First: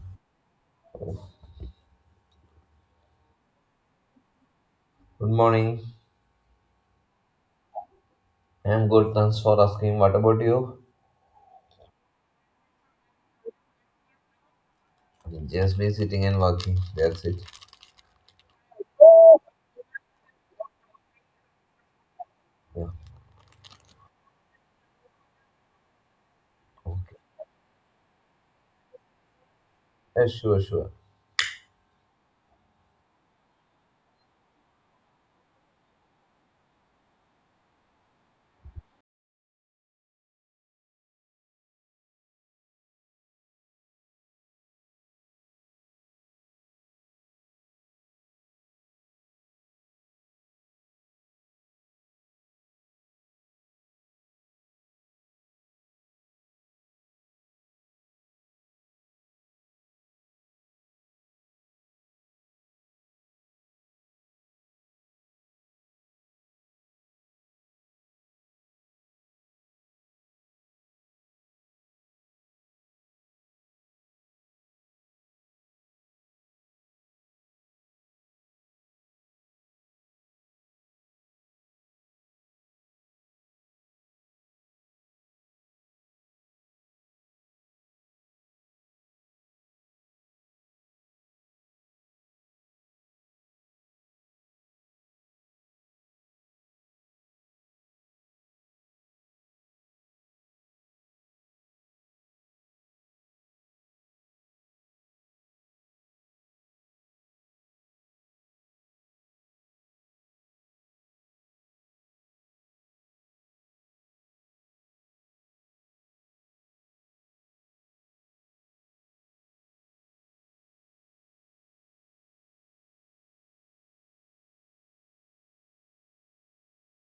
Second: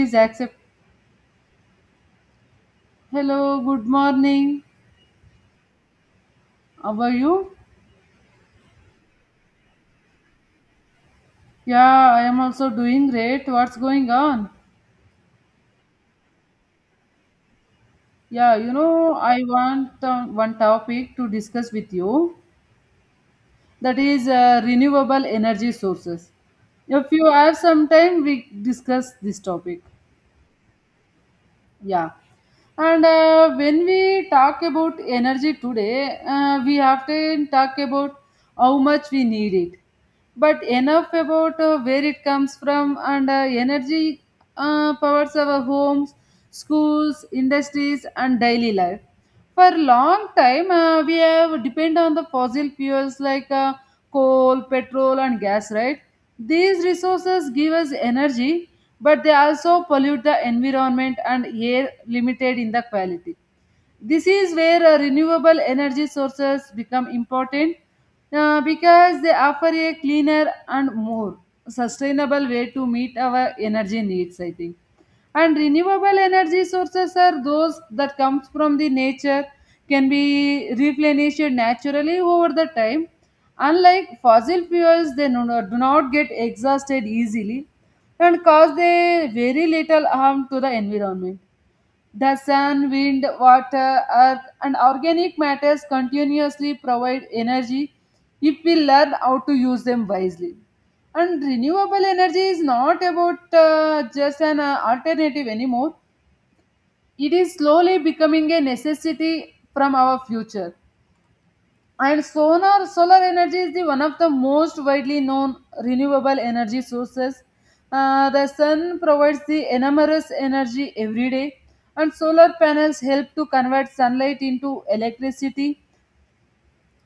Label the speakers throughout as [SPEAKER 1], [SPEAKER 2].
[SPEAKER 1] Please accept. Hello, good morning.
[SPEAKER 2] Good morning.
[SPEAKER 1] How are you?
[SPEAKER 2] I'm good. Thanks for asking. What about you?
[SPEAKER 1] Yeah, I am also doing great. What's going on?
[SPEAKER 2] Just be sitting and working. That's it.
[SPEAKER 1] I want one topic to discuss with you
[SPEAKER 2] Yeah.
[SPEAKER 1] that is renewable energy sources. If
[SPEAKER 2] Okay.
[SPEAKER 1] you have some time, we discuss this topic.
[SPEAKER 2] Yeah, sure, sure.
[SPEAKER 1] Yeah. And when we talk about energy today, we often talk about how much we need it. But enough about where it comes from, and energy powers our homes, schools, industries, and daily life. For long time, we have depend on the fossil fuels like coal, petrol, and gas, right? These resources give us energy, but they also pollute the environment and air, limited in the quality. This is where renewable energy sources become important, because they offer a cleaner and more sustainable way to meet our energy needs, I think. And renewable energy sources are those that comes from the nature, can be replenished naturally over the time. Unlike fossil fuels, they do not get exhausted easily and cause a very little harm to the environment. The sun, wind, water, earth, and organic matters continuously provide energy if we learn how to use them wisely. And renewable energy is not about just an alternative anymore, it is slowly becoming a necessity from our future. And solar energy is the one of the most widely known renewable energy sources. The sun provides the enormous energy every day, and solar panels help to convert sunlight into electricity.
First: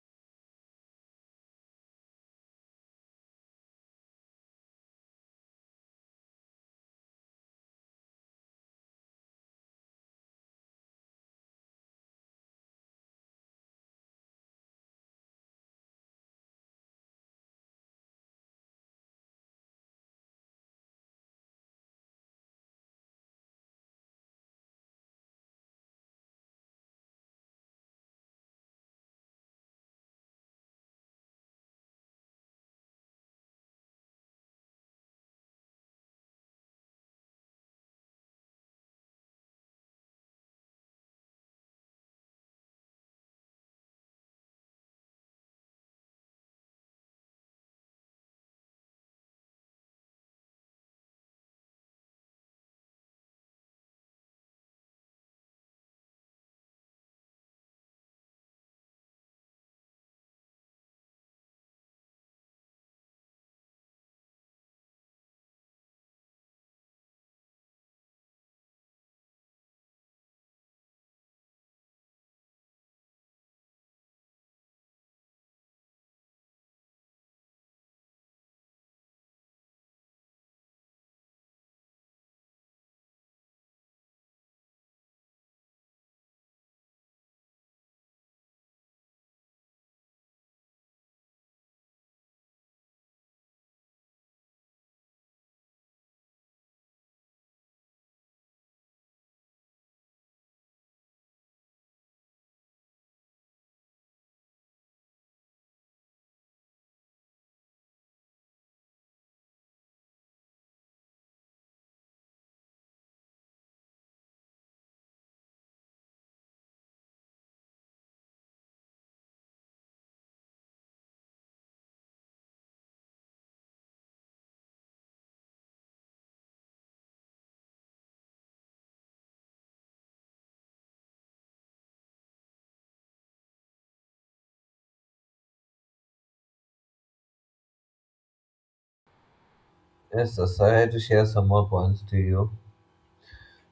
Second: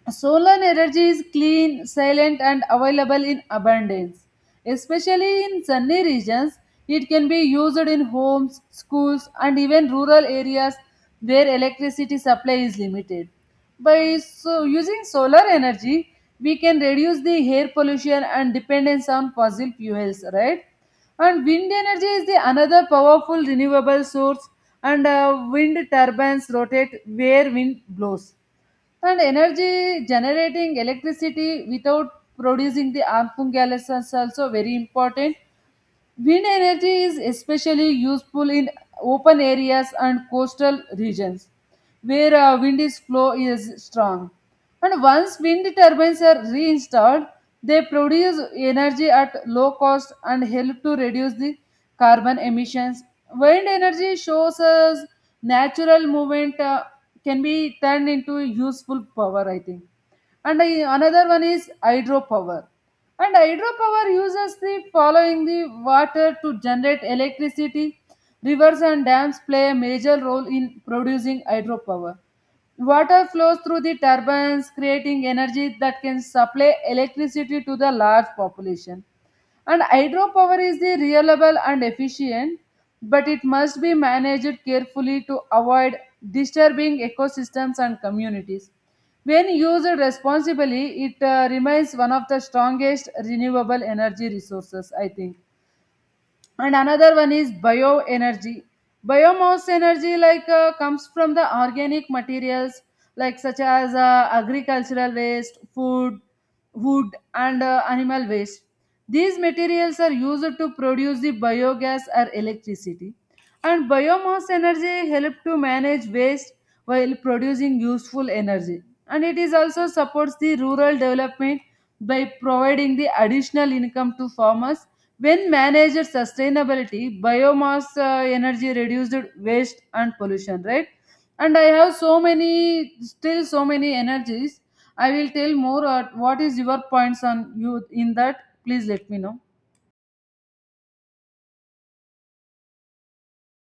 [SPEAKER 1] Solar energy is clean, silent, and available in abundance. Especially in sunny regions, it can be used in homes, schools, and even rural areas where electricity supply is limited. By so using solar energy, we can reduce the air pollution and dependence on fossil fuels, right? And wind energy is the another powerful renewable source, and wind turbines rotate where wind blows and energy generating electricity without producing the Ampung gas is also very important. Wind energy is especially useful in open areas and coastal regions where wind is flow is strong. And once wind turbines are reinstalled, they produce energy at low cost and help to reduce the carbon emissions. Wind energy shows us natural movement can be turned into useful power, I think. And I, another one is hydropower, and hydropower uses the following the water to generate electricity. Rivers and dams play a major role in producing hydropower. Water flows through the turbines, creating energy that can supply electricity to the large population. And hydropower is the reliable and efficient, but it must be managed carefully to avoid disturbing ecosystems and communities. When used responsibly, it remains one of the strongest renewable energy resources, I think. And another one is bioenergy. Biomass energy like comes from the organic materials like such as agricultural waste, food, wood, and animal waste. These materials are used to produce the biogas or electricity, and biomass energy help to manage waste while producing useful energy, and it is also supports the rural development by providing the additional income to farmers. When managed sustainability, biomass energy reduced waste and pollution, right? And I have so many, still so many energies. I will tell more. What is your points on you in that? Please let me know.
[SPEAKER 2] Yes, yes, I had to share some more points to you.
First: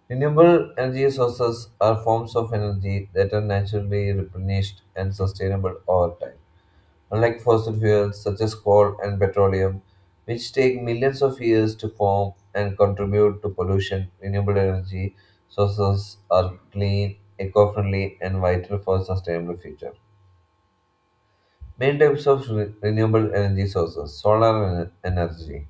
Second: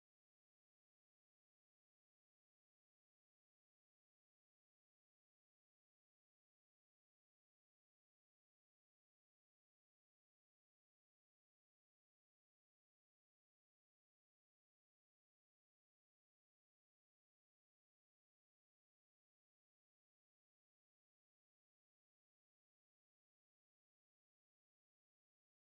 [SPEAKER 2] Renewable energy sources are forms of energy that are naturally replenished and sustainable over time. Unlike fossil fuels such as coal and petroleum, which take millions of years to form and contribute to pollution, renewable energy sources are clean, eco-friendly, and vital for a sustainable future. Main types of renewable energy sources: energy.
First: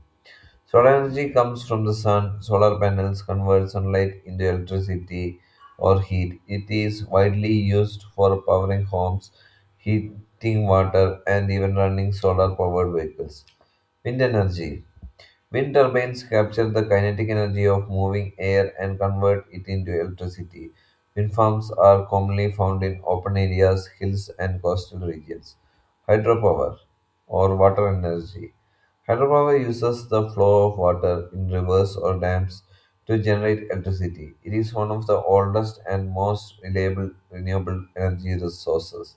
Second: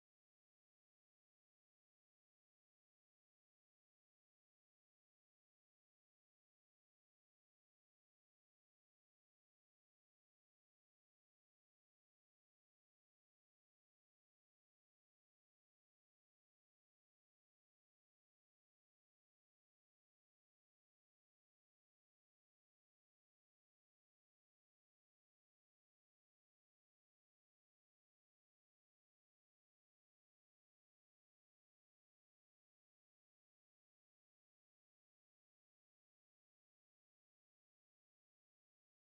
[SPEAKER 2] Solar energy comes from the sun. Solar panels convert sunlight into electricity or heat. It is widely used for powering homes, heating water, and even running solar powered vehicles. Wind energy. Wind turbines capture the kinetic energy of moving air and convert it into electricity. Wind farms are commonly found in open areas, hills, and coastal regions. Hydropower or water energy. Hydropower uses the flow of water in rivers or dams to generate electricity. It is one of the oldest and most reliable renewable energy resources.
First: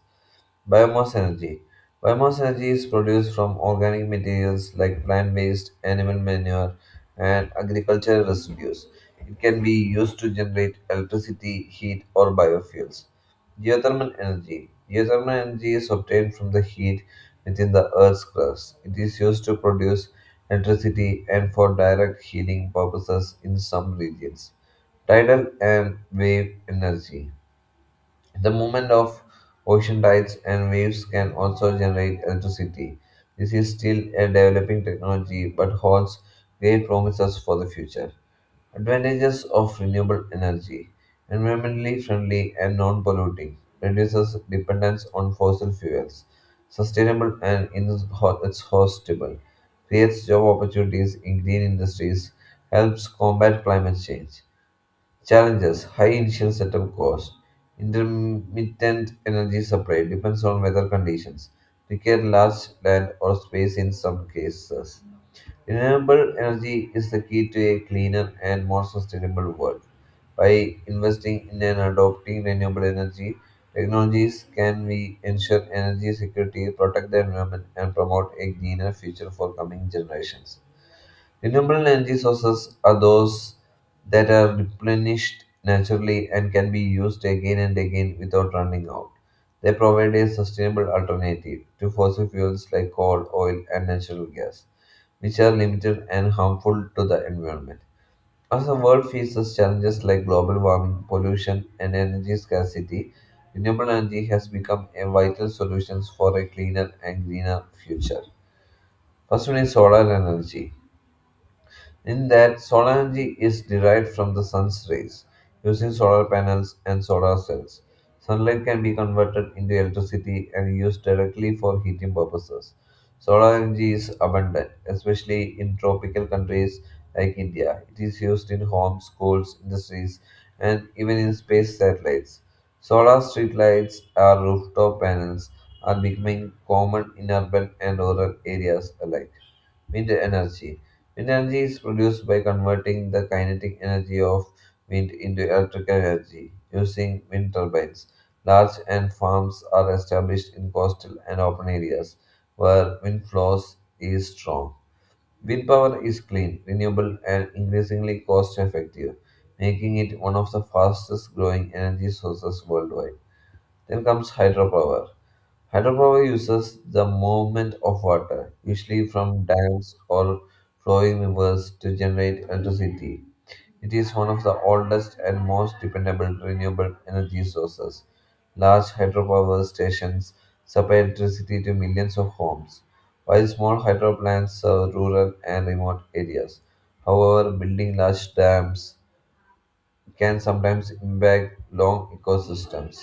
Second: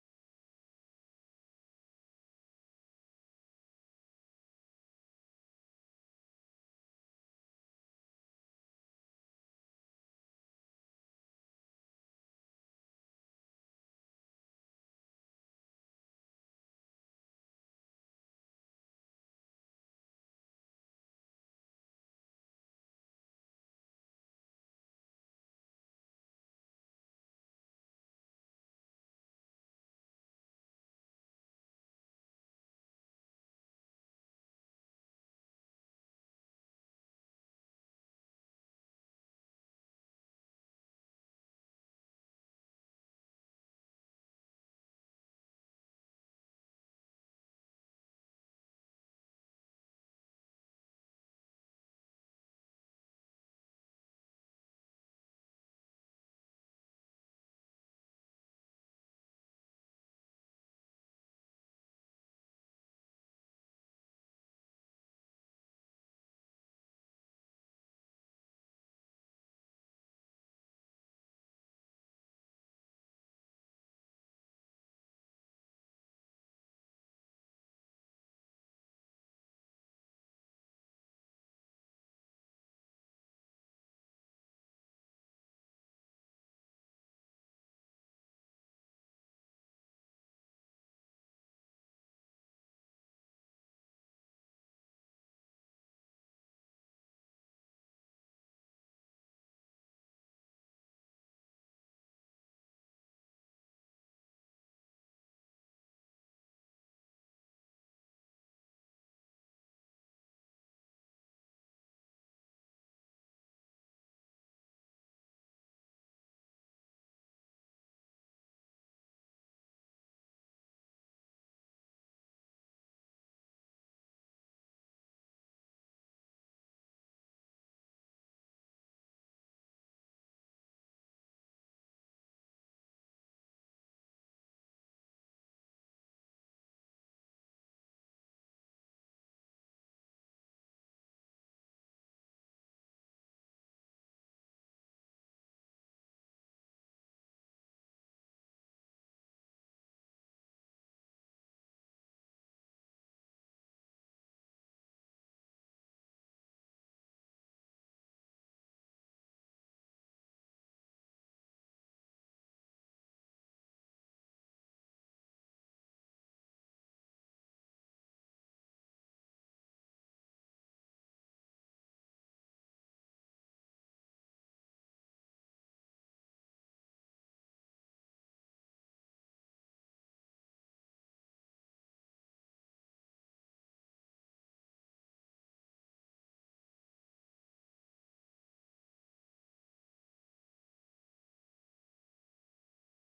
[SPEAKER 2] Biomass energy. Biomass energy is produced from organic materials like plant waste, animal manure, and agricultural residues. It can be used to generate electricity, heat, or biofuels. Geothermal energy. Geothermal energy is obtained from the heat within the Earth's crust. It is used to produce electricity and for direct heating purposes in some regions. Tidal and wave energy. The movement of ocean tides and waves can also generate electricity. This is still a developing technology but holds great promises for the future. Advantages of renewable energy: environmentally friendly and non polluting, reduces dependence on fossil fuels, sustainable and it's hostable, creates job opportunities in green industries, helps combat climate change. Challenges: high initial setup cost. Intermittent energy supply depends on weather conditions. Require large land or space in some cases. Renewable energy is the key to a cleaner and more sustainable world. By investing in and adopting renewable energy technologies, can we ensure energy security, protect the environment, and promote a greener future for coming generations? Renewable energy sources are those that are replenished naturally and can be used again and again without running out. They provide a sustainable alternative to fossil fuels like coal, oil, and natural gas, which are limited and harmful to the environment. As the world faces challenges like global warming, pollution, and energy scarcity, renewable energy has become a vital solution for a cleaner and greener future. First one is solar energy. In that, solar energy is derived from the sun's rays using solar panels and solar cells. Sunlight can be converted into electricity and used directly for heating purposes. Solar energy is abundant, especially in tropical countries like India. It is used in homes, schools, industries, and even in space satellites. Solar streetlights or rooftop panels are becoming common in urban and rural areas alike. Wind energy. Wind energy is produced by converting the kinetic energy of wind into electrical energy using wind turbines. Large and farms are established in coastal and open areas where wind flows is strong. Wind power is clean, renewable, and increasingly cost effective, making it one of the fastest growing energy sources worldwide. Then comes hydropower. Hydropower uses the movement of water, usually from dams or flowing rivers, to generate electricity. It is one of the oldest and most dependable renewable energy sources. Large hydropower stations supply electricity to millions of homes, while small hydro plants serve rural and remote areas. However, building large dams can sometimes impact long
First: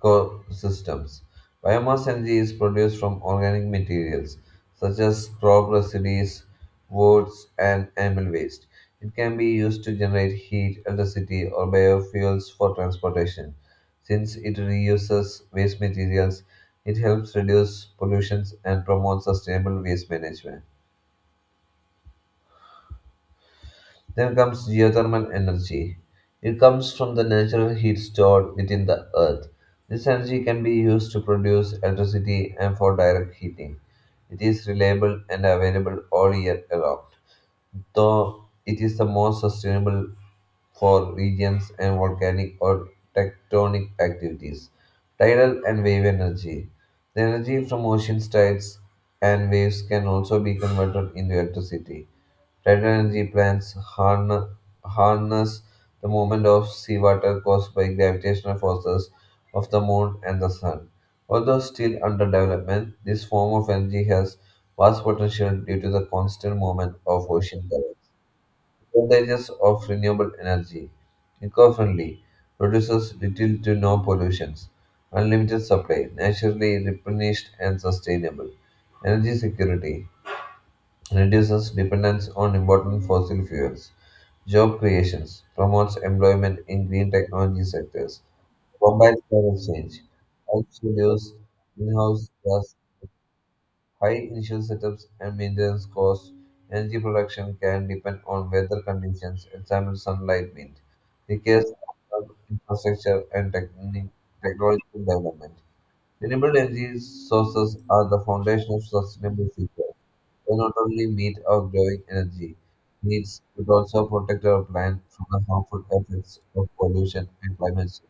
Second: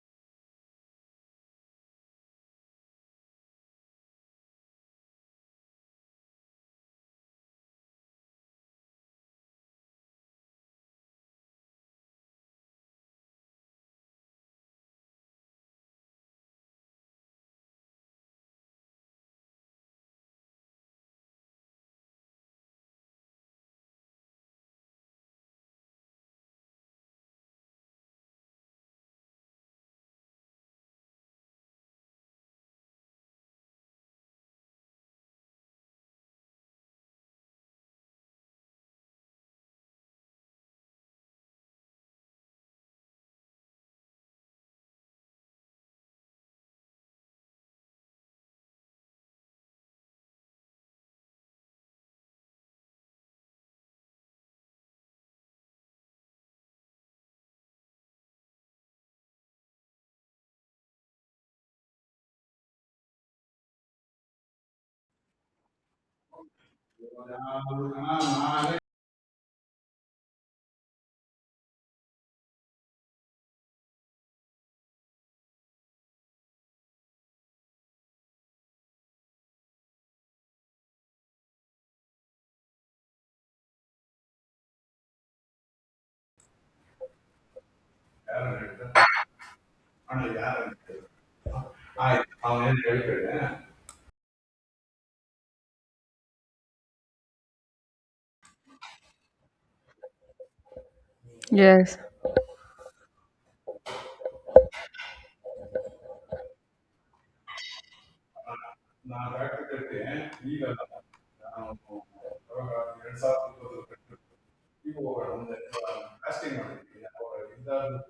[SPEAKER 2] ecosystems. Biomass energy is produced from organic materials such as crop residues, woods, and animal waste. It can be used to generate heat, electricity, or biofuels for transportation. Since it reuses waste materials, it helps reduce pollution and promotes sustainable waste management. Then comes geothermal energy. It comes from the natural heat stored within the earth. This energy can be used to produce electricity and for direct heating. It is reliable and available all year around, though it is the most sustainable for regions and volcanic or tectonic activities. Tidal and wave energy. The energy from ocean tides and waves can also be converted into electricity. Tidal energy plants harness the movement of seawater caused by gravitational forces of the moon and the sun. Although still under development, this form of energy has vast potential due to the constant movement of ocean currents. Advantages of renewable energy. Eco-friendly, produces little to no pollutions, unlimited supply, naturally replenished and sustainable. Energy security reduces dependence on important fossil fuels, job creations, promotes employment in green technology sectors, combats climate change, helps reduce greenhouse gas, high initial setups and maintenance costs. Energy production can depend on weather conditions, example sunlight, wind, requires
[SPEAKER 1] Yes.
[SPEAKER 2] infrastructure and technological development. Renewable energy sources are the foundation of sustainable future. They not only meet our growing energy needs, but also protect our planet from the harmful effects of pollution and climate change.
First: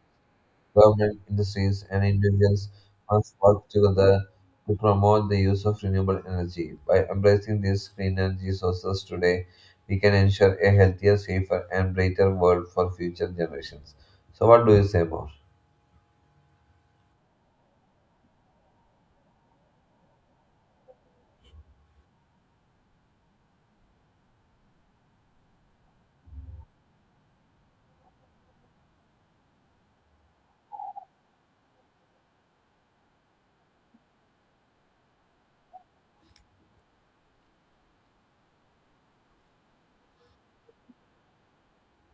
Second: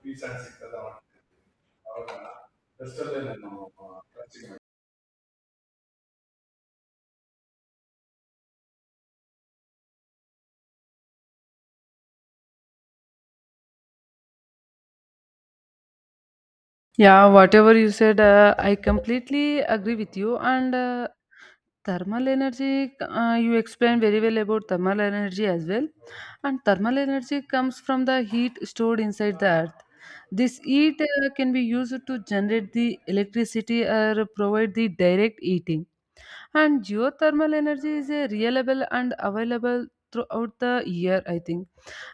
[SPEAKER 2] Government, industries, and individuals must work together to promote the use of renewable energy. By embracing these clean energy sources today, we can ensure a healthier, safer, and brighter world for future generations. So, what do you say more?
[SPEAKER 1] Yeah, whatever you said, I completely agree with you. And thermal energy, you explained very well about thermal energy as well. And thermal energy comes from the heat stored inside the earth. This heat can be used to generate the electricity or provide the direct heating. And geothermal energy is a reliable and available throughout the year, I think.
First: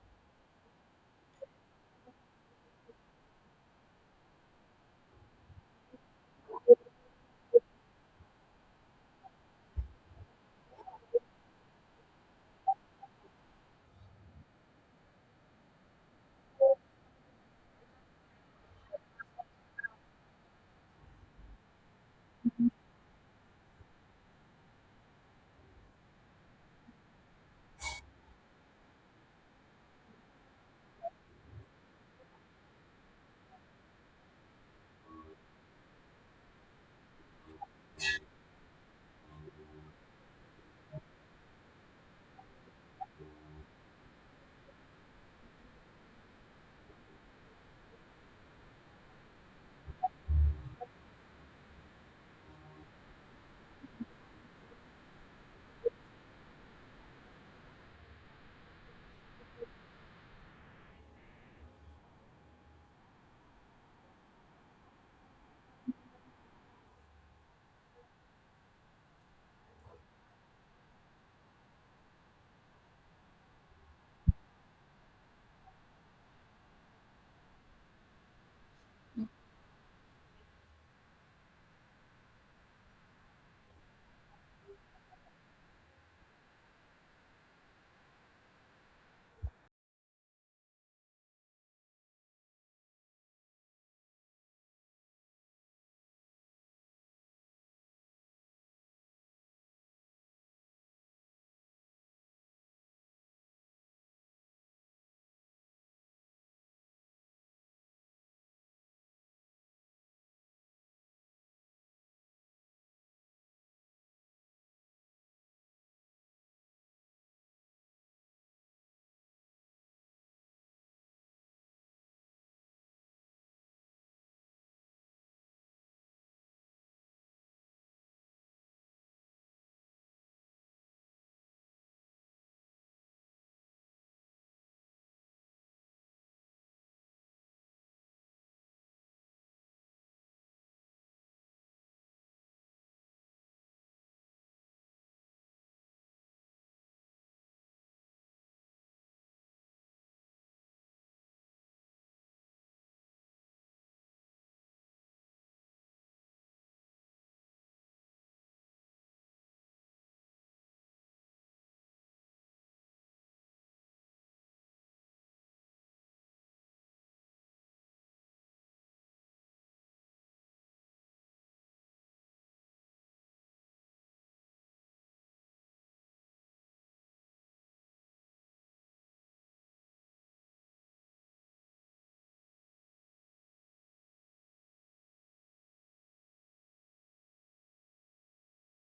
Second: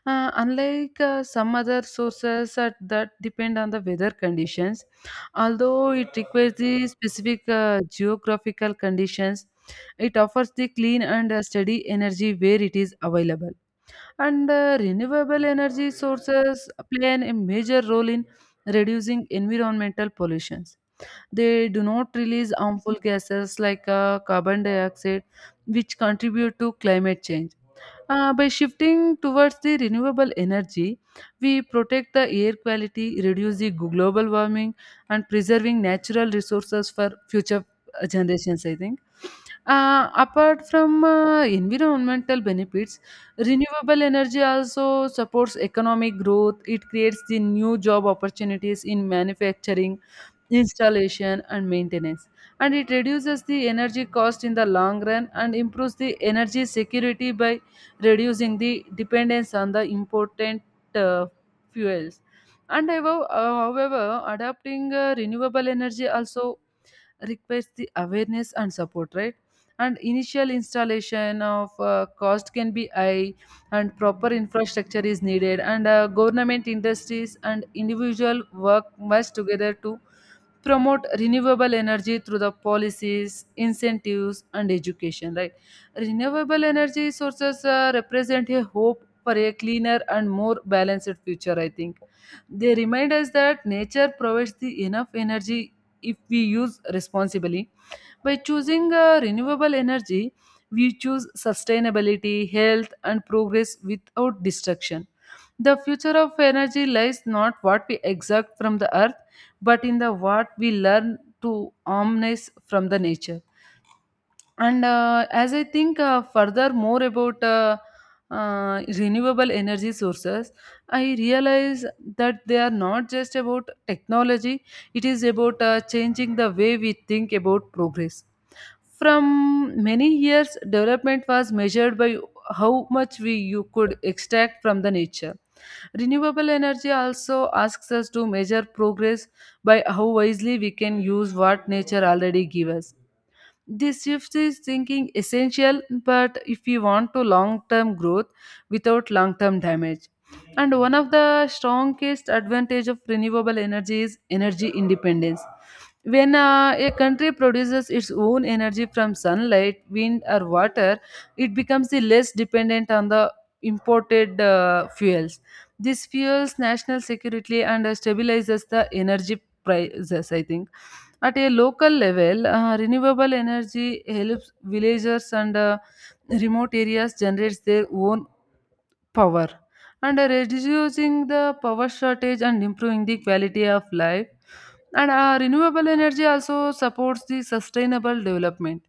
[SPEAKER 1] Unlike some other sources that depend on the weather conditions, although it requires the specific geographical conditions, it offers the clean and steady energy where it is available. And renewable energy sources a major role in reducing environmental pollution. They do not release harmful gases like carbon dioxide, which contribute to climate change. By shifting towards the renewable energy, we protect the air quality, reduce the global warming, and preserving natural resources for future generations. I think. Apart from environmental benefits, renewable energy also supports economic growth. It creates the new job opportunities in manufacturing, installation, and maintenance, and it reduces the energy cost in the long run and improves the energy security by reducing the dependence on the important uh, fuels. And above, however, adapting renewable energy also requires the awareness and support, right? And initial installation of cost can be high, and proper infrastructure is needed, and government, industries, and individual work much together to promote renewable energy through the policies, incentives, and education, right? Renewable energy sources represent a hope for a cleaner and more balanced future, I think. They remind us that nature provides the enough energy if we use responsibly. By choosing renewable energy, we choose sustainability, health, and progress without destruction. The future of energy lies not what we exact from the earth, but in the what we learn to harness from the nature. And as I think further more about renewable energy sources, I realize that they are not just about technology, it is about changing the way we think about progress. From many years, development was measured by how much we you could extract from the nature. Renewable energy also asks us to measure progress by how wisely we can use what nature already gives us. This shift is thinking essential, but if you want to long term growth without long term damage. And one of the strongest advantage of renewable energy is energy independence. When a country produces its own energy from sunlight, wind, or water, it becomes the less dependent on the imported fuels. This fuels national security and stabilizes the energy prices, I think. At a local level, renewable energy helps villagers and remote areas generate their own power, and reducing the power shortage and improving the quality of life. And renewable energy also supports the sustainable development.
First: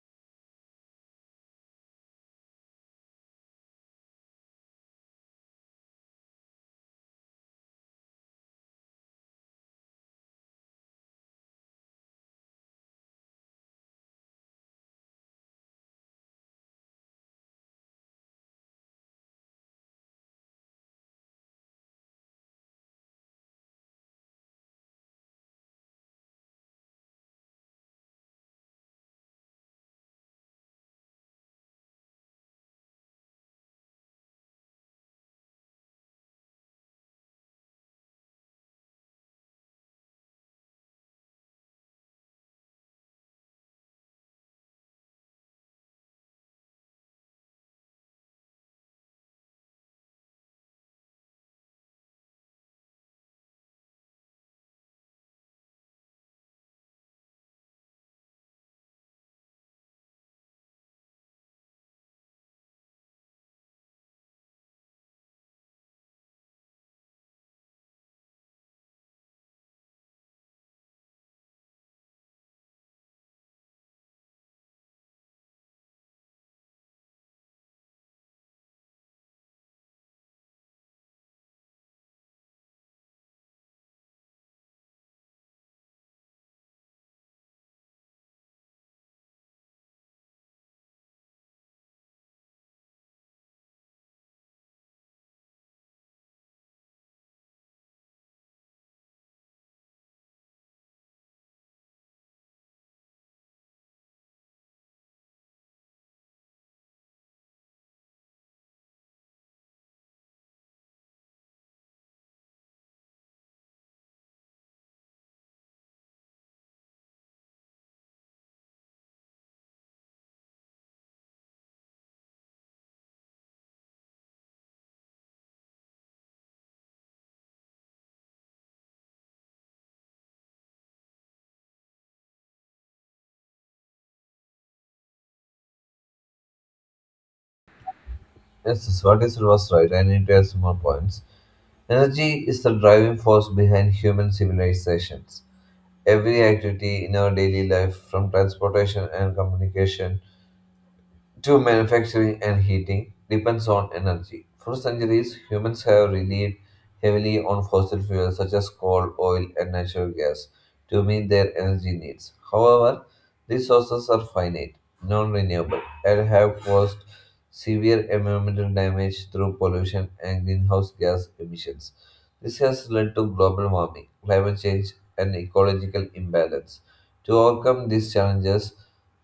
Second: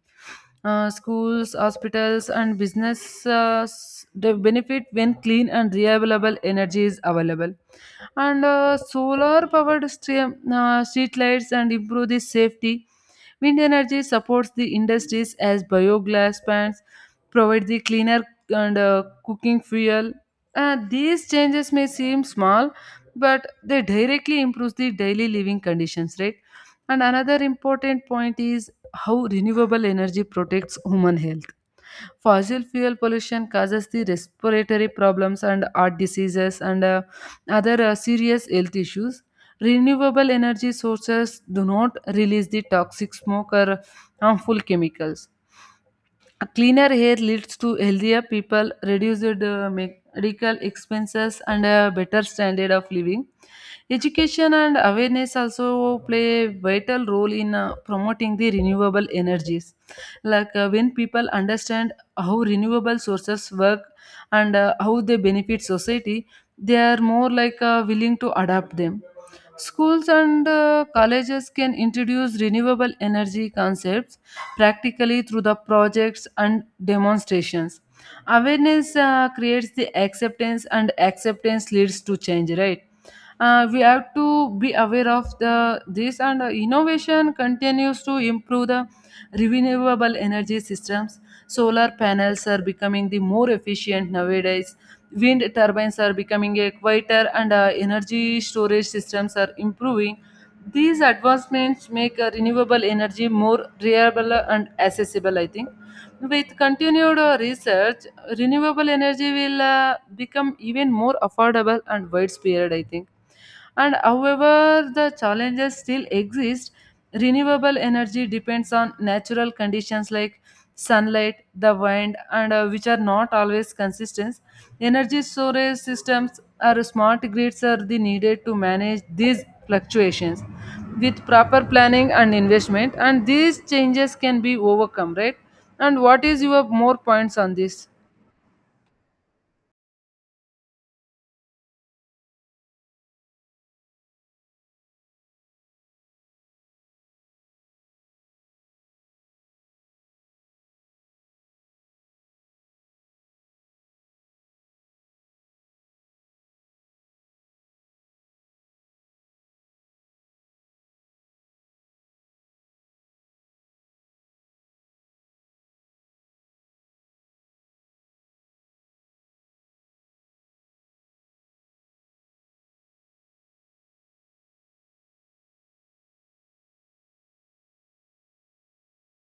[SPEAKER 1] Uh, schools, hospitals, and businesses they benefit when clean and reliable energy is available. And solar powered street lights and improve the safety. Wind energy supports the industries as bioglass plants provide the cleaner and cooking fuel. These changes may seem small, but they directly improve the daily living conditions, right? And another important point is how renewable energy protects human health. Fossil fuel pollution causes the respiratory problems and heart diseases and other serious health issues. Renewable energy sources do not release the toxic smoke or harmful chemicals. A cleaner hair leads to healthier people, reduced medical expenses, and a better standard of living. Education and awareness also play a vital role in promoting the renewable energies. Like when people understand how renewable sources work and how they benefit society, they are more like willing to adapt them. Schools and colleges can introduce renewable energy concepts practically through the projects and demonstrations. Awareness creates the acceptance, and acceptance leads to change, right? We have to be aware of the this, and innovation continues to improve the renewable energy systems. Solar panels are becoming the more efficient nowadays. Wind turbines are becoming a quieter, and energy storage systems are improving. These advancements make renewable energy more reliable and accessible, I think. With continued research, renewable energy will become even more affordable and widespread, I think. And however, the challenges still exist. Renewable energy depends on natural conditions like sunlight, the wind, and which are not always consistent. Energy storage systems or smart grids are the needed to manage these fluctuations with proper planning and investment, and these changes can be overcome, right? And what is your more points on this?
[SPEAKER 2] Yes, yes, what is it was right. I need to add some more points. Energy is the driving force behind human civilizations. Every activity in our daily life, from transportation and communication to manufacturing and heating depends on energy. For centuries, humans have relied heavily on fossil fuels such as coal, oil, and natural gas to meet their energy needs. However, these sources are finite, non renewable, and have caused severe environmental damage through pollution and greenhouse gas emissions. This has led to global warming, climate change, and ecological imbalance. To overcome these challenges,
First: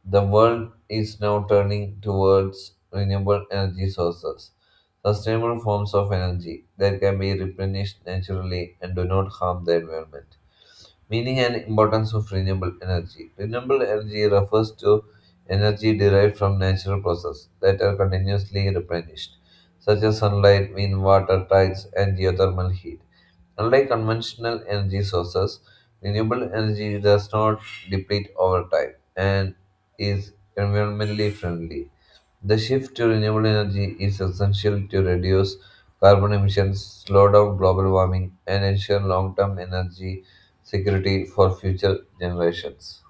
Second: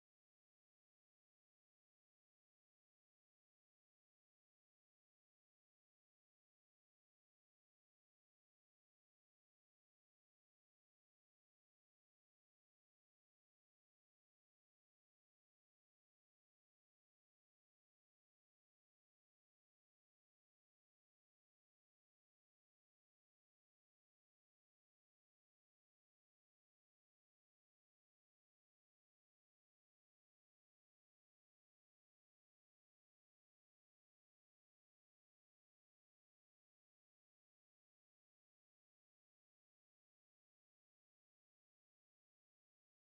[SPEAKER 2] the world is now turning towards renewable energy sources, sustainable forms of energy that can be replenished naturally and do not harm the environment. Meaning and importance of renewable energy. Renewable energy refers to energy derived from natural processes that are continuously replenished, such as sunlight, wind, water, tides, and geothermal heat. Unlike conventional energy sources, renewable energy does not deplete over time and is environmentally friendly. The shift to renewable energy is essential to reduce carbon emissions, slow down global warming, and ensure long term energy security for future generations.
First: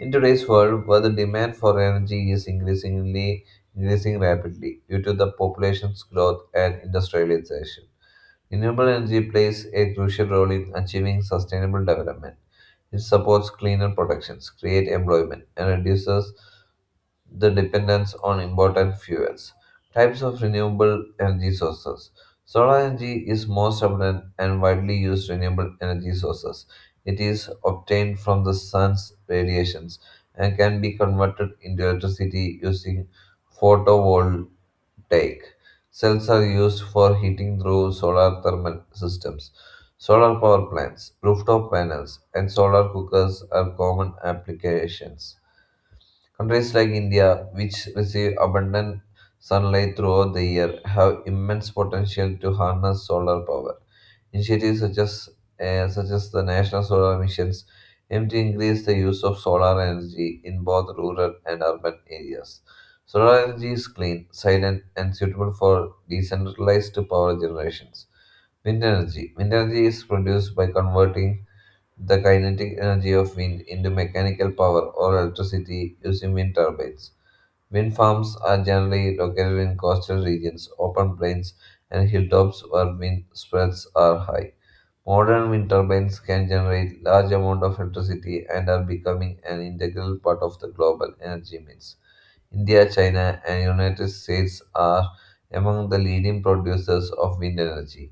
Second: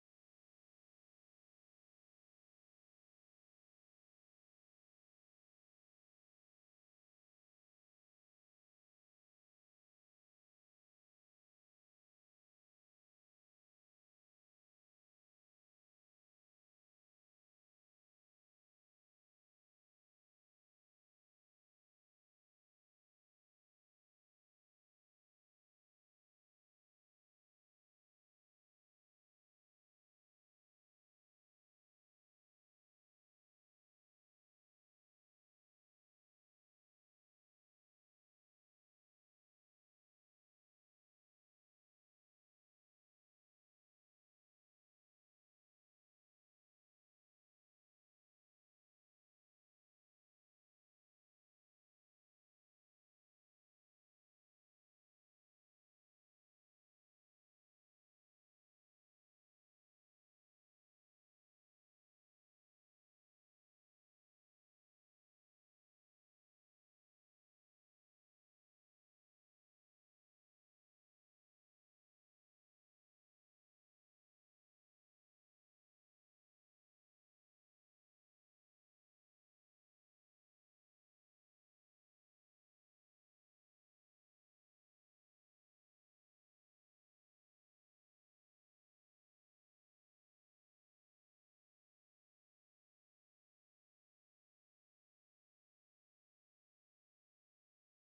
[SPEAKER 2] In today's world, where the demand for energy is increasing rapidly due to the population's growth and industrialization. Renewable energy plays a crucial role in achieving sustainable development. It supports cleaner productions, creates employment, and reduces the dependence on imported fuels. Types of renewable energy sources. Solar energy is most abundant and widely used renewable energy sources. It is obtained from the sun's radiations and can be converted into electricity using photovoltaic photovoltaic cells are used for heating through solar thermal systems. Solar power plants, rooftop panels, and solar cookers are common applications. Countries like India, which receive abundant sunlight throughout the year, have immense potential to harness solar power. Initiatives such as the National Solar Missions aim to increase the use of solar energy in both rural and urban areas. Solar energy is clean, silent, and suitable for decentralized power generations. Wind energy. Wind energy is produced by converting the kinetic energy of wind into mechanical power or electricity using wind turbines. Wind farms are generally located in coastal regions, open plains, and hilltops where wind spreads are high. Modern wind turbines can generate large amounts of electricity and are becoming an integral part of the global energy mix. India, China, and United States are among the leading producers of wind energy.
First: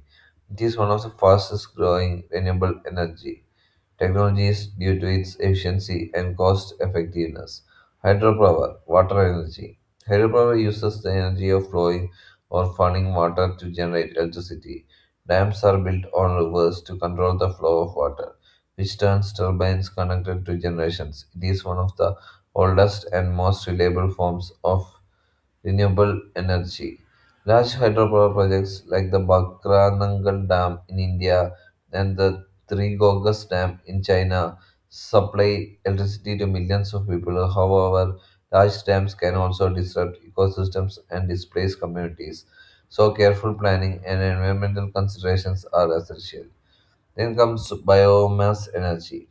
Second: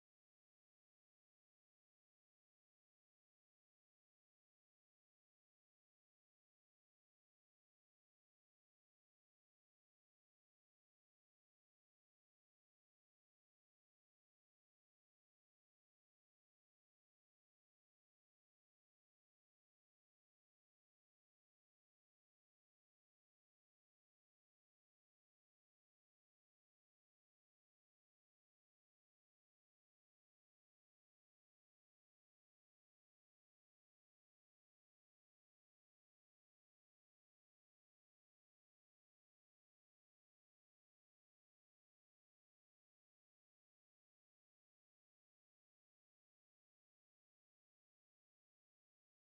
[SPEAKER 2] It is one of the fastest growing renewable energy technologies due to its efficiency and cost effectiveness. Hydropower, water energy. Hydropower uses the energy of flowing or falling water to generate electricity. Dams are built on rivers to control the flow of water, which turns turbines connected to generations. It is one of the oldest and most reliable forms of renewable energy. Large hydropower projects like the Bakranangal Dam in India and the Three Gorges Dam in China supply electricity to millions of people. However, large dams can also disrupt ecosystems and displace communities. So, careful planning and environmental considerations are essential. Then comes biomass energy.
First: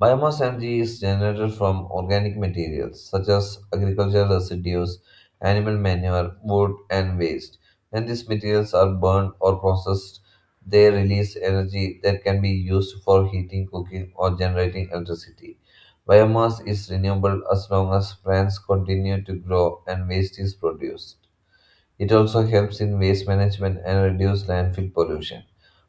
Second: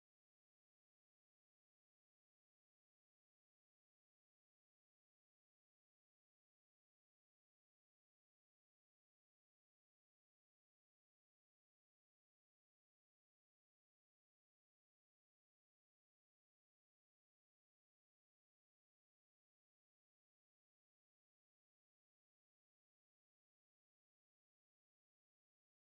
[SPEAKER 2] Biomass energy is generated from organic materials such as agricultural residues, animal manure, wood, and waste. When these materials are burned or processed, they release energy that can be used for heating, cooking, or generating electricity. Biomass is renewable as long as plants continue to grow and waste is produced. It also helps in waste management and reduce landfill pollution.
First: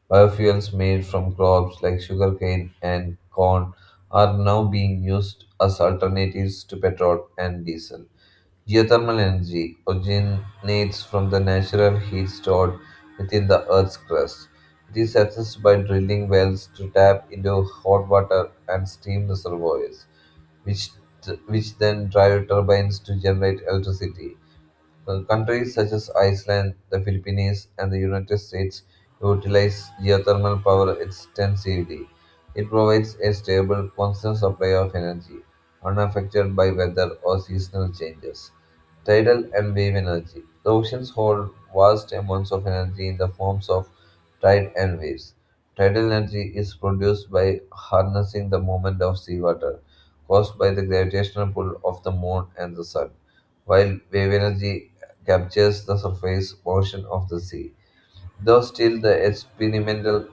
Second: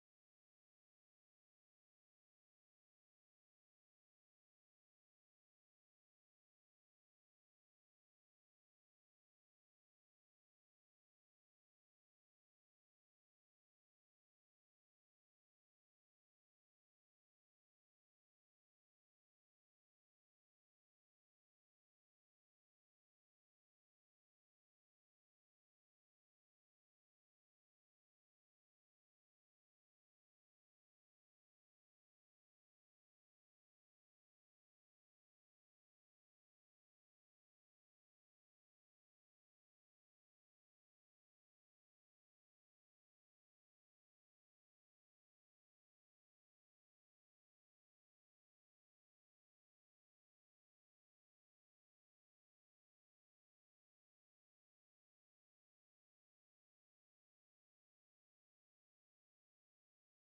[SPEAKER 2] Biofuels made from crops like sugarcane and corn are now being used as alternatives to petrol and diesel. Geothermal energy originates from the natural heat stored within the Earth's crust. It is accessed by drilling wells to tap into hot water and steam reservoirs, which, which then drive turbines to generate electricity. Countries such as Iceland, the Philippines, and the United States utilize geothermal power extensively. It provides a stable, constant supply of energy, unaffected by weather or seasonal changes. Tidal and wave energy. The oceans hold vast amounts of energy in the forms of tide and waves. Tidal energy is produced by harnessing the movement of seawater caused by the gravitational pull of the moon and the sun, while wave energy captures the surface portion of the sea. Though still the experimental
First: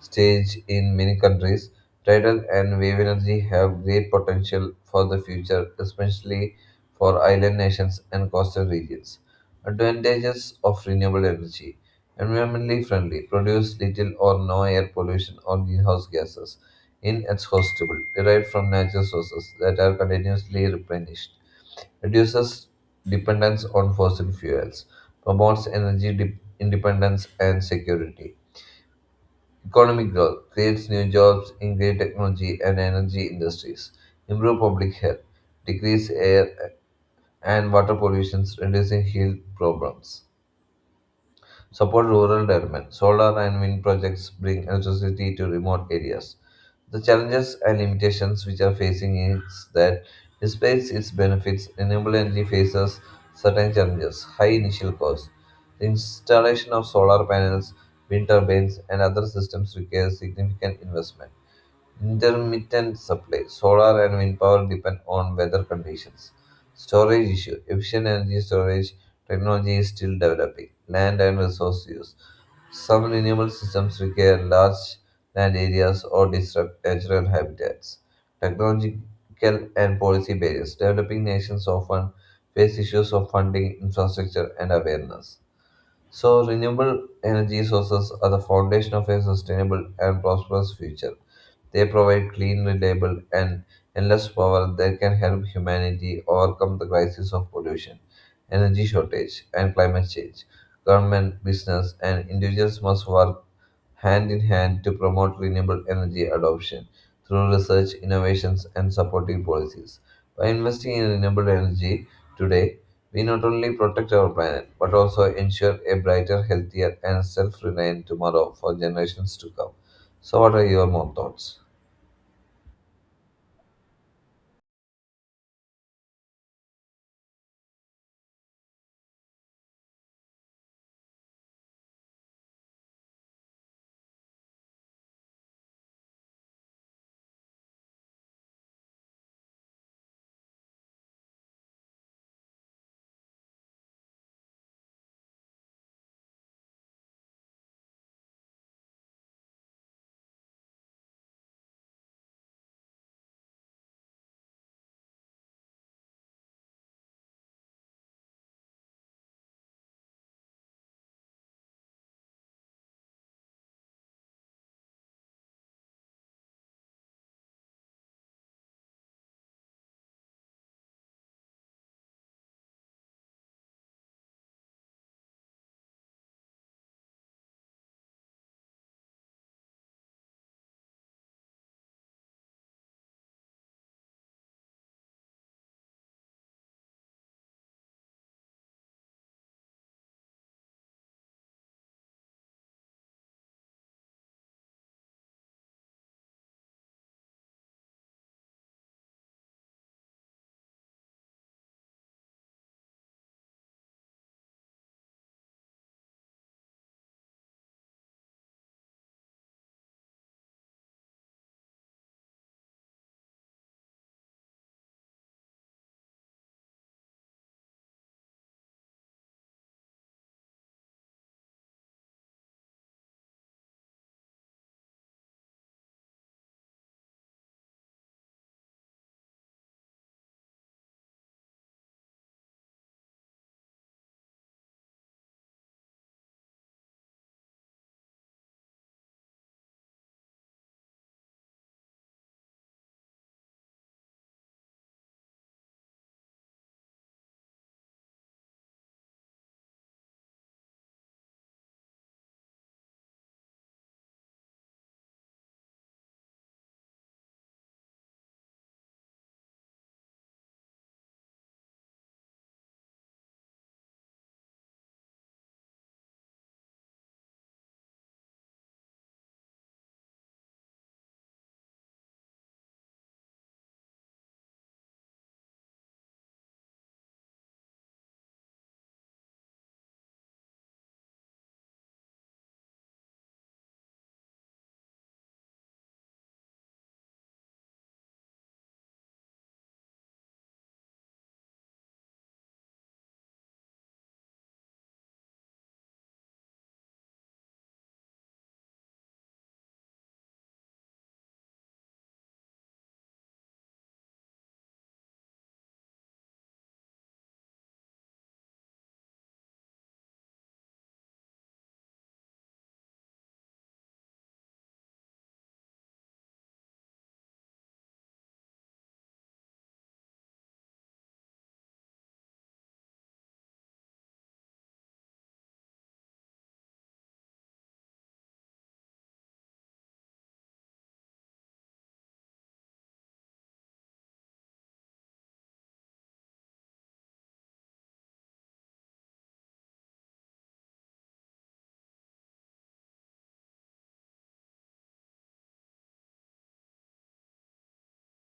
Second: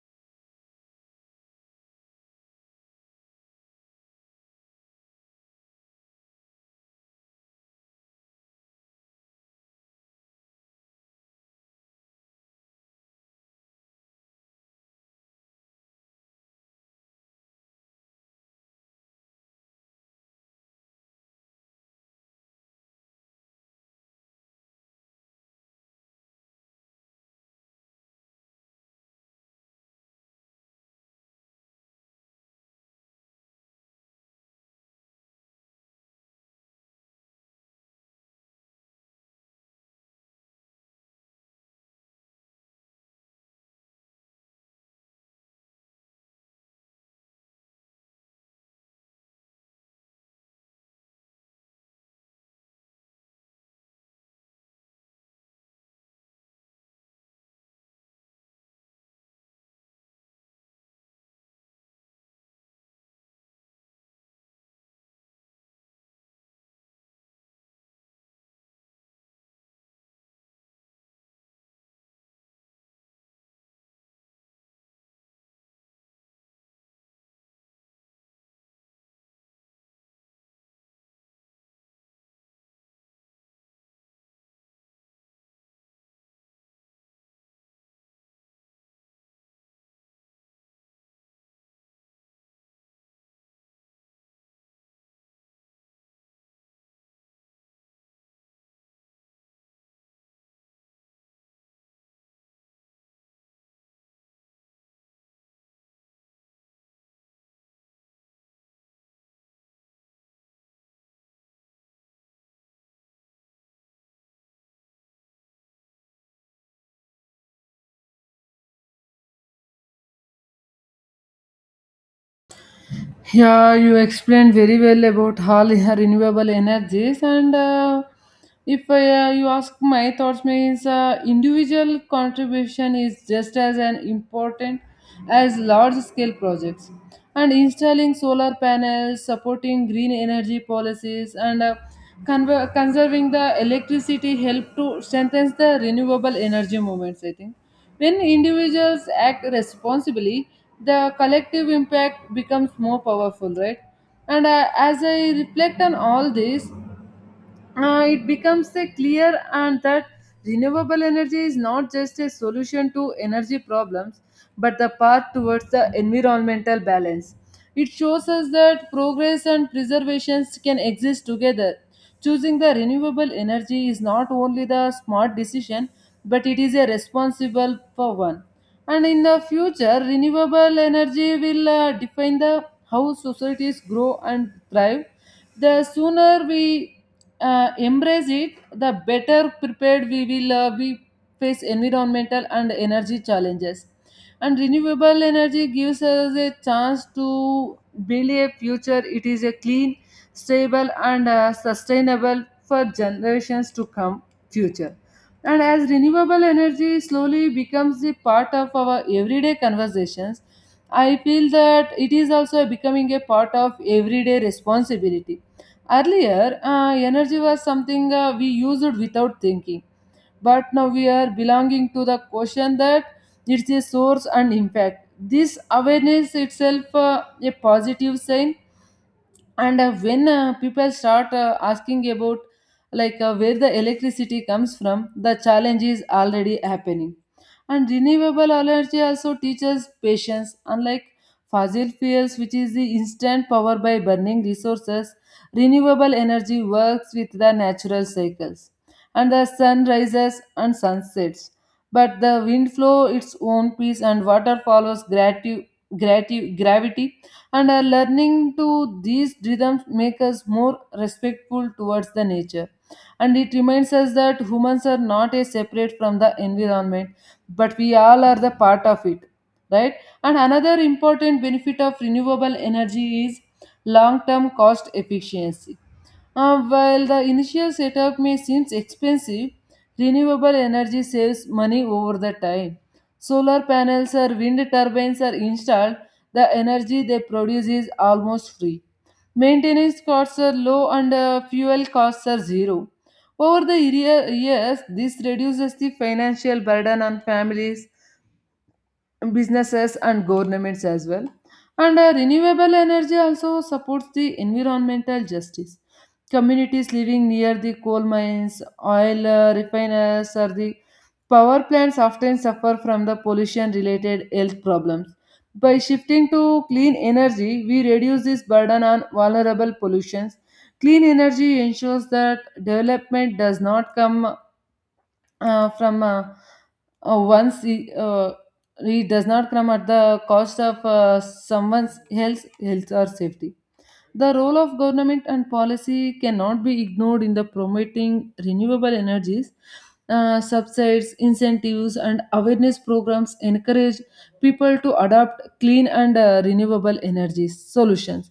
[SPEAKER 2] stage in many countries, tidal and wave energy have great potential for the future, especially for island nations and coastal regions. Advantages of renewable energy: environmentally friendly, produce little or no air pollution or greenhouse gases, inexhaustible, derived from natural sources that are continuously replenished, reduces dependence on fossil fuels, promotes energy independence and security. Economic growth creates new jobs in green technology and energy industries, improve public health, decrease air and water pollution, reducing health problems. Support rural development. Solar and wind projects bring electricity to remote areas. The challenges and limitations which are facing is that despite its benefits, renewable energy faces certain challenges, high initial costs. The installation of solar panels, wind turbines, and other systems requires significant investment. Intermittent supply. Solar and wind power depend on weather conditions. Storage issue. Efficient energy storage technology is still developing. Land and resource use. Some renewable systems require large land areas or disrupt natural habitats. Technological and policy barriers. Developing nations often face issues of funding, infrastructure, and awareness. So, renewable energy sources are the foundation of a sustainable and prosperous future. They provide clean, reliable, and endless power that can help humanity overcome the crisis of pollution, energy shortage, and climate change. Government, business, and individuals must work hand in hand to promote renewable energy adoption through research, innovations, and supporting policies. By investing in renewable energy today, we not only protect our planet but also ensure a brighter, healthier, and self reliant tomorrow for generations to come. So, what are your more thoughts?
[SPEAKER 1] Yeah, you explained very well about all renewable energies, and if you ask my thoughts, means individual contribution is just as an important as large scale projects. And installing solar panels, supporting green energy policies, and conserving the electricity help to strengthen the renewable energy movements, I think. When individuals act responsibly, the collective impact becomes more powerful, right? And As I reflect on all this, it becomes a clear and that renewable energy is not just a solution to energy problems but the path towards the environmental balance. It shows us that progress and preservation can exist together. Choosing the renewable energy is not only the smart decision, but it is a responsible for one. And in the future, renewable energy will define the how societies grow and thrive. The sooner we embrace it, the better prepared we will be face environmental and energy challenges. And renewable energy gives us a chance to build a future. It is a clean, stable, and sustainable for generations to come. Future. And as renewable energy slowly becomes the part of our everyday conversations, I feel that it is also becoming a part of everyday responsibility. Earlier, energy was something we used without thinking, but now we are belonging to the question that it's a source and impact. This awareness itself a positive sign. And when people start asking about like where the electricity comes from, the challenge is already happening. And renewable energy also teaches patience. Unlike fossil fuels, which is the instant power by burning resources, renewable energy works with the natural cycles. And the sun rises and sunsets, but the wind flows its own pace and water follows gravity. And learning to these rhythms make us more respectful towards the nature, and it reminds us that humans are not a separate from the environment, but we all are the part of it, right? And another important benefit of renewable energy is long term cost efficiency. While the initial setup may seem expensive, renewable energy saves money over the time. Solar panels or wind turbines are installed, the energy they produce is almost free. Maintenance costs are low and fuel costs are zero. Over the years, this reduces the financial burden on families, businesses and governments as well. And renewable energy also supports the environmental justice. Communities living near the coal mines, oil refiners, or the power plants often suffer from the pollution related health problems. By shifting to clean energy, we reduce this burden on vulnerable pollutions. Clean energy ensures that development does not come uh, from uh, uh, one's re- uh, read does not come at the cost of someone else's health or safety. The role of government and policy cannot be ignored in the promoting renewable energies. Subsides, incentives, and awareness programs encourage people to adopt clean and renewable energy solutions.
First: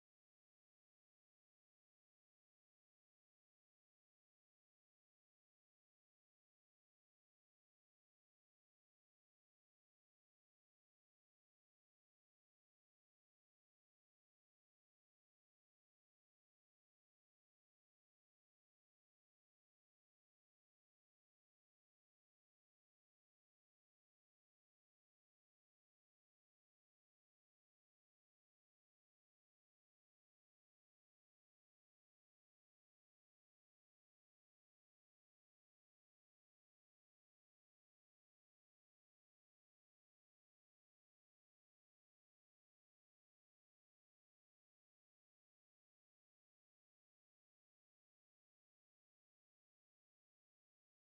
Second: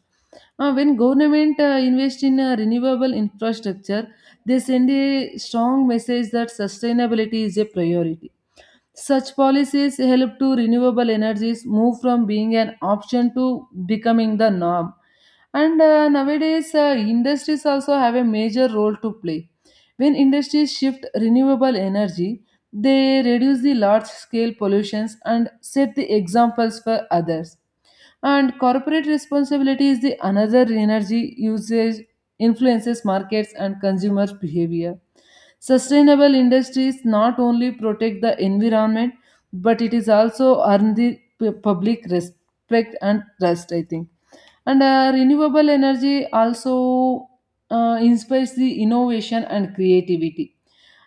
[SPEAKER 1] When government invest in renewable infrastructure, they send a strong message that sustainability is a priority. Such policies help to renewable energies move from being an option to becoming the norm. And nowadays, industries also have a major role to play. When industries shift renewable energy, they reduce the large scale pollutions and set the examples for others. And corporate responsibility is the another energy usage influences markets and consumer behavior. Sustainable industries not only protect the environment, but it is also earn the public respect and trust, I think. And renewable energy also inspires the innovation and creativity.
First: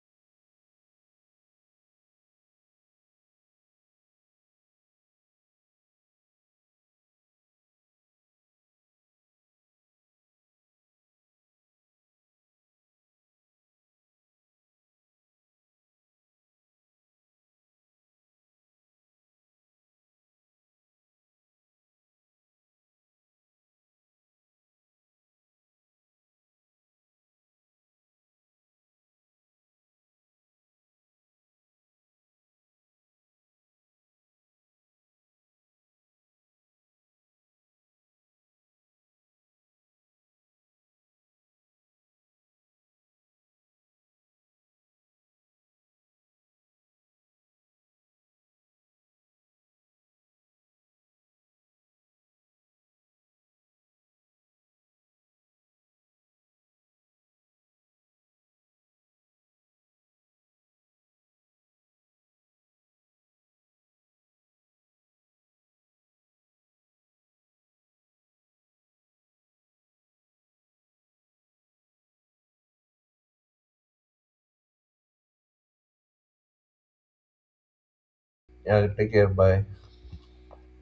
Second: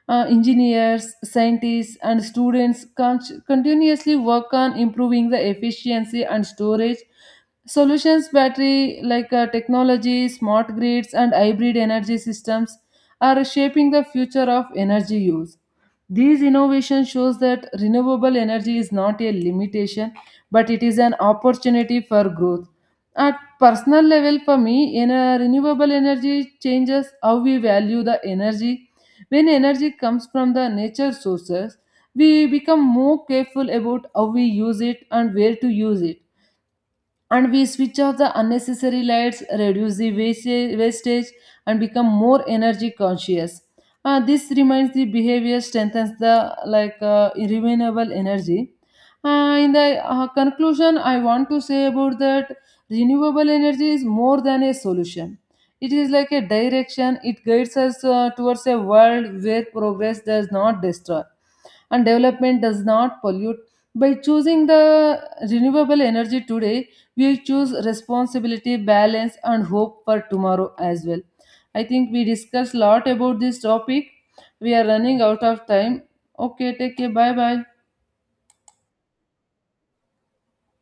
[SPEAKER 1] Engineers, scientists, and students continuously work on improving the efficiency and storage solutions. Battery like technology, smart grids, and hybrid energy systems are shaping the future of energy use. These innovation shows that renewable energy is not a limitation, but it is an opportunity for growth. At personal level, for me, in a renewable energy changes how we value the energy. When energy comes from the nature sources, we become more careful about how we use it and where to use it. And we switch off the unnecessary lights, reduce the wastage, and become more energy conscious. This reminds the behavior strengthens the like renewable energy. In the conclusion, I want to say about that renewable energy is more than a solution. It is like a direction. It guides us towards a world where progress does not destroy and development does not pollute. By choosing the renewable energy today, we choose responsibility, balance, and hope for tomorrow as well. I think we discussed a lot about this topic. We are running out of time. Okay, take care. Bye bye.
[SPEAKER 2] Yeah, take care. Bye.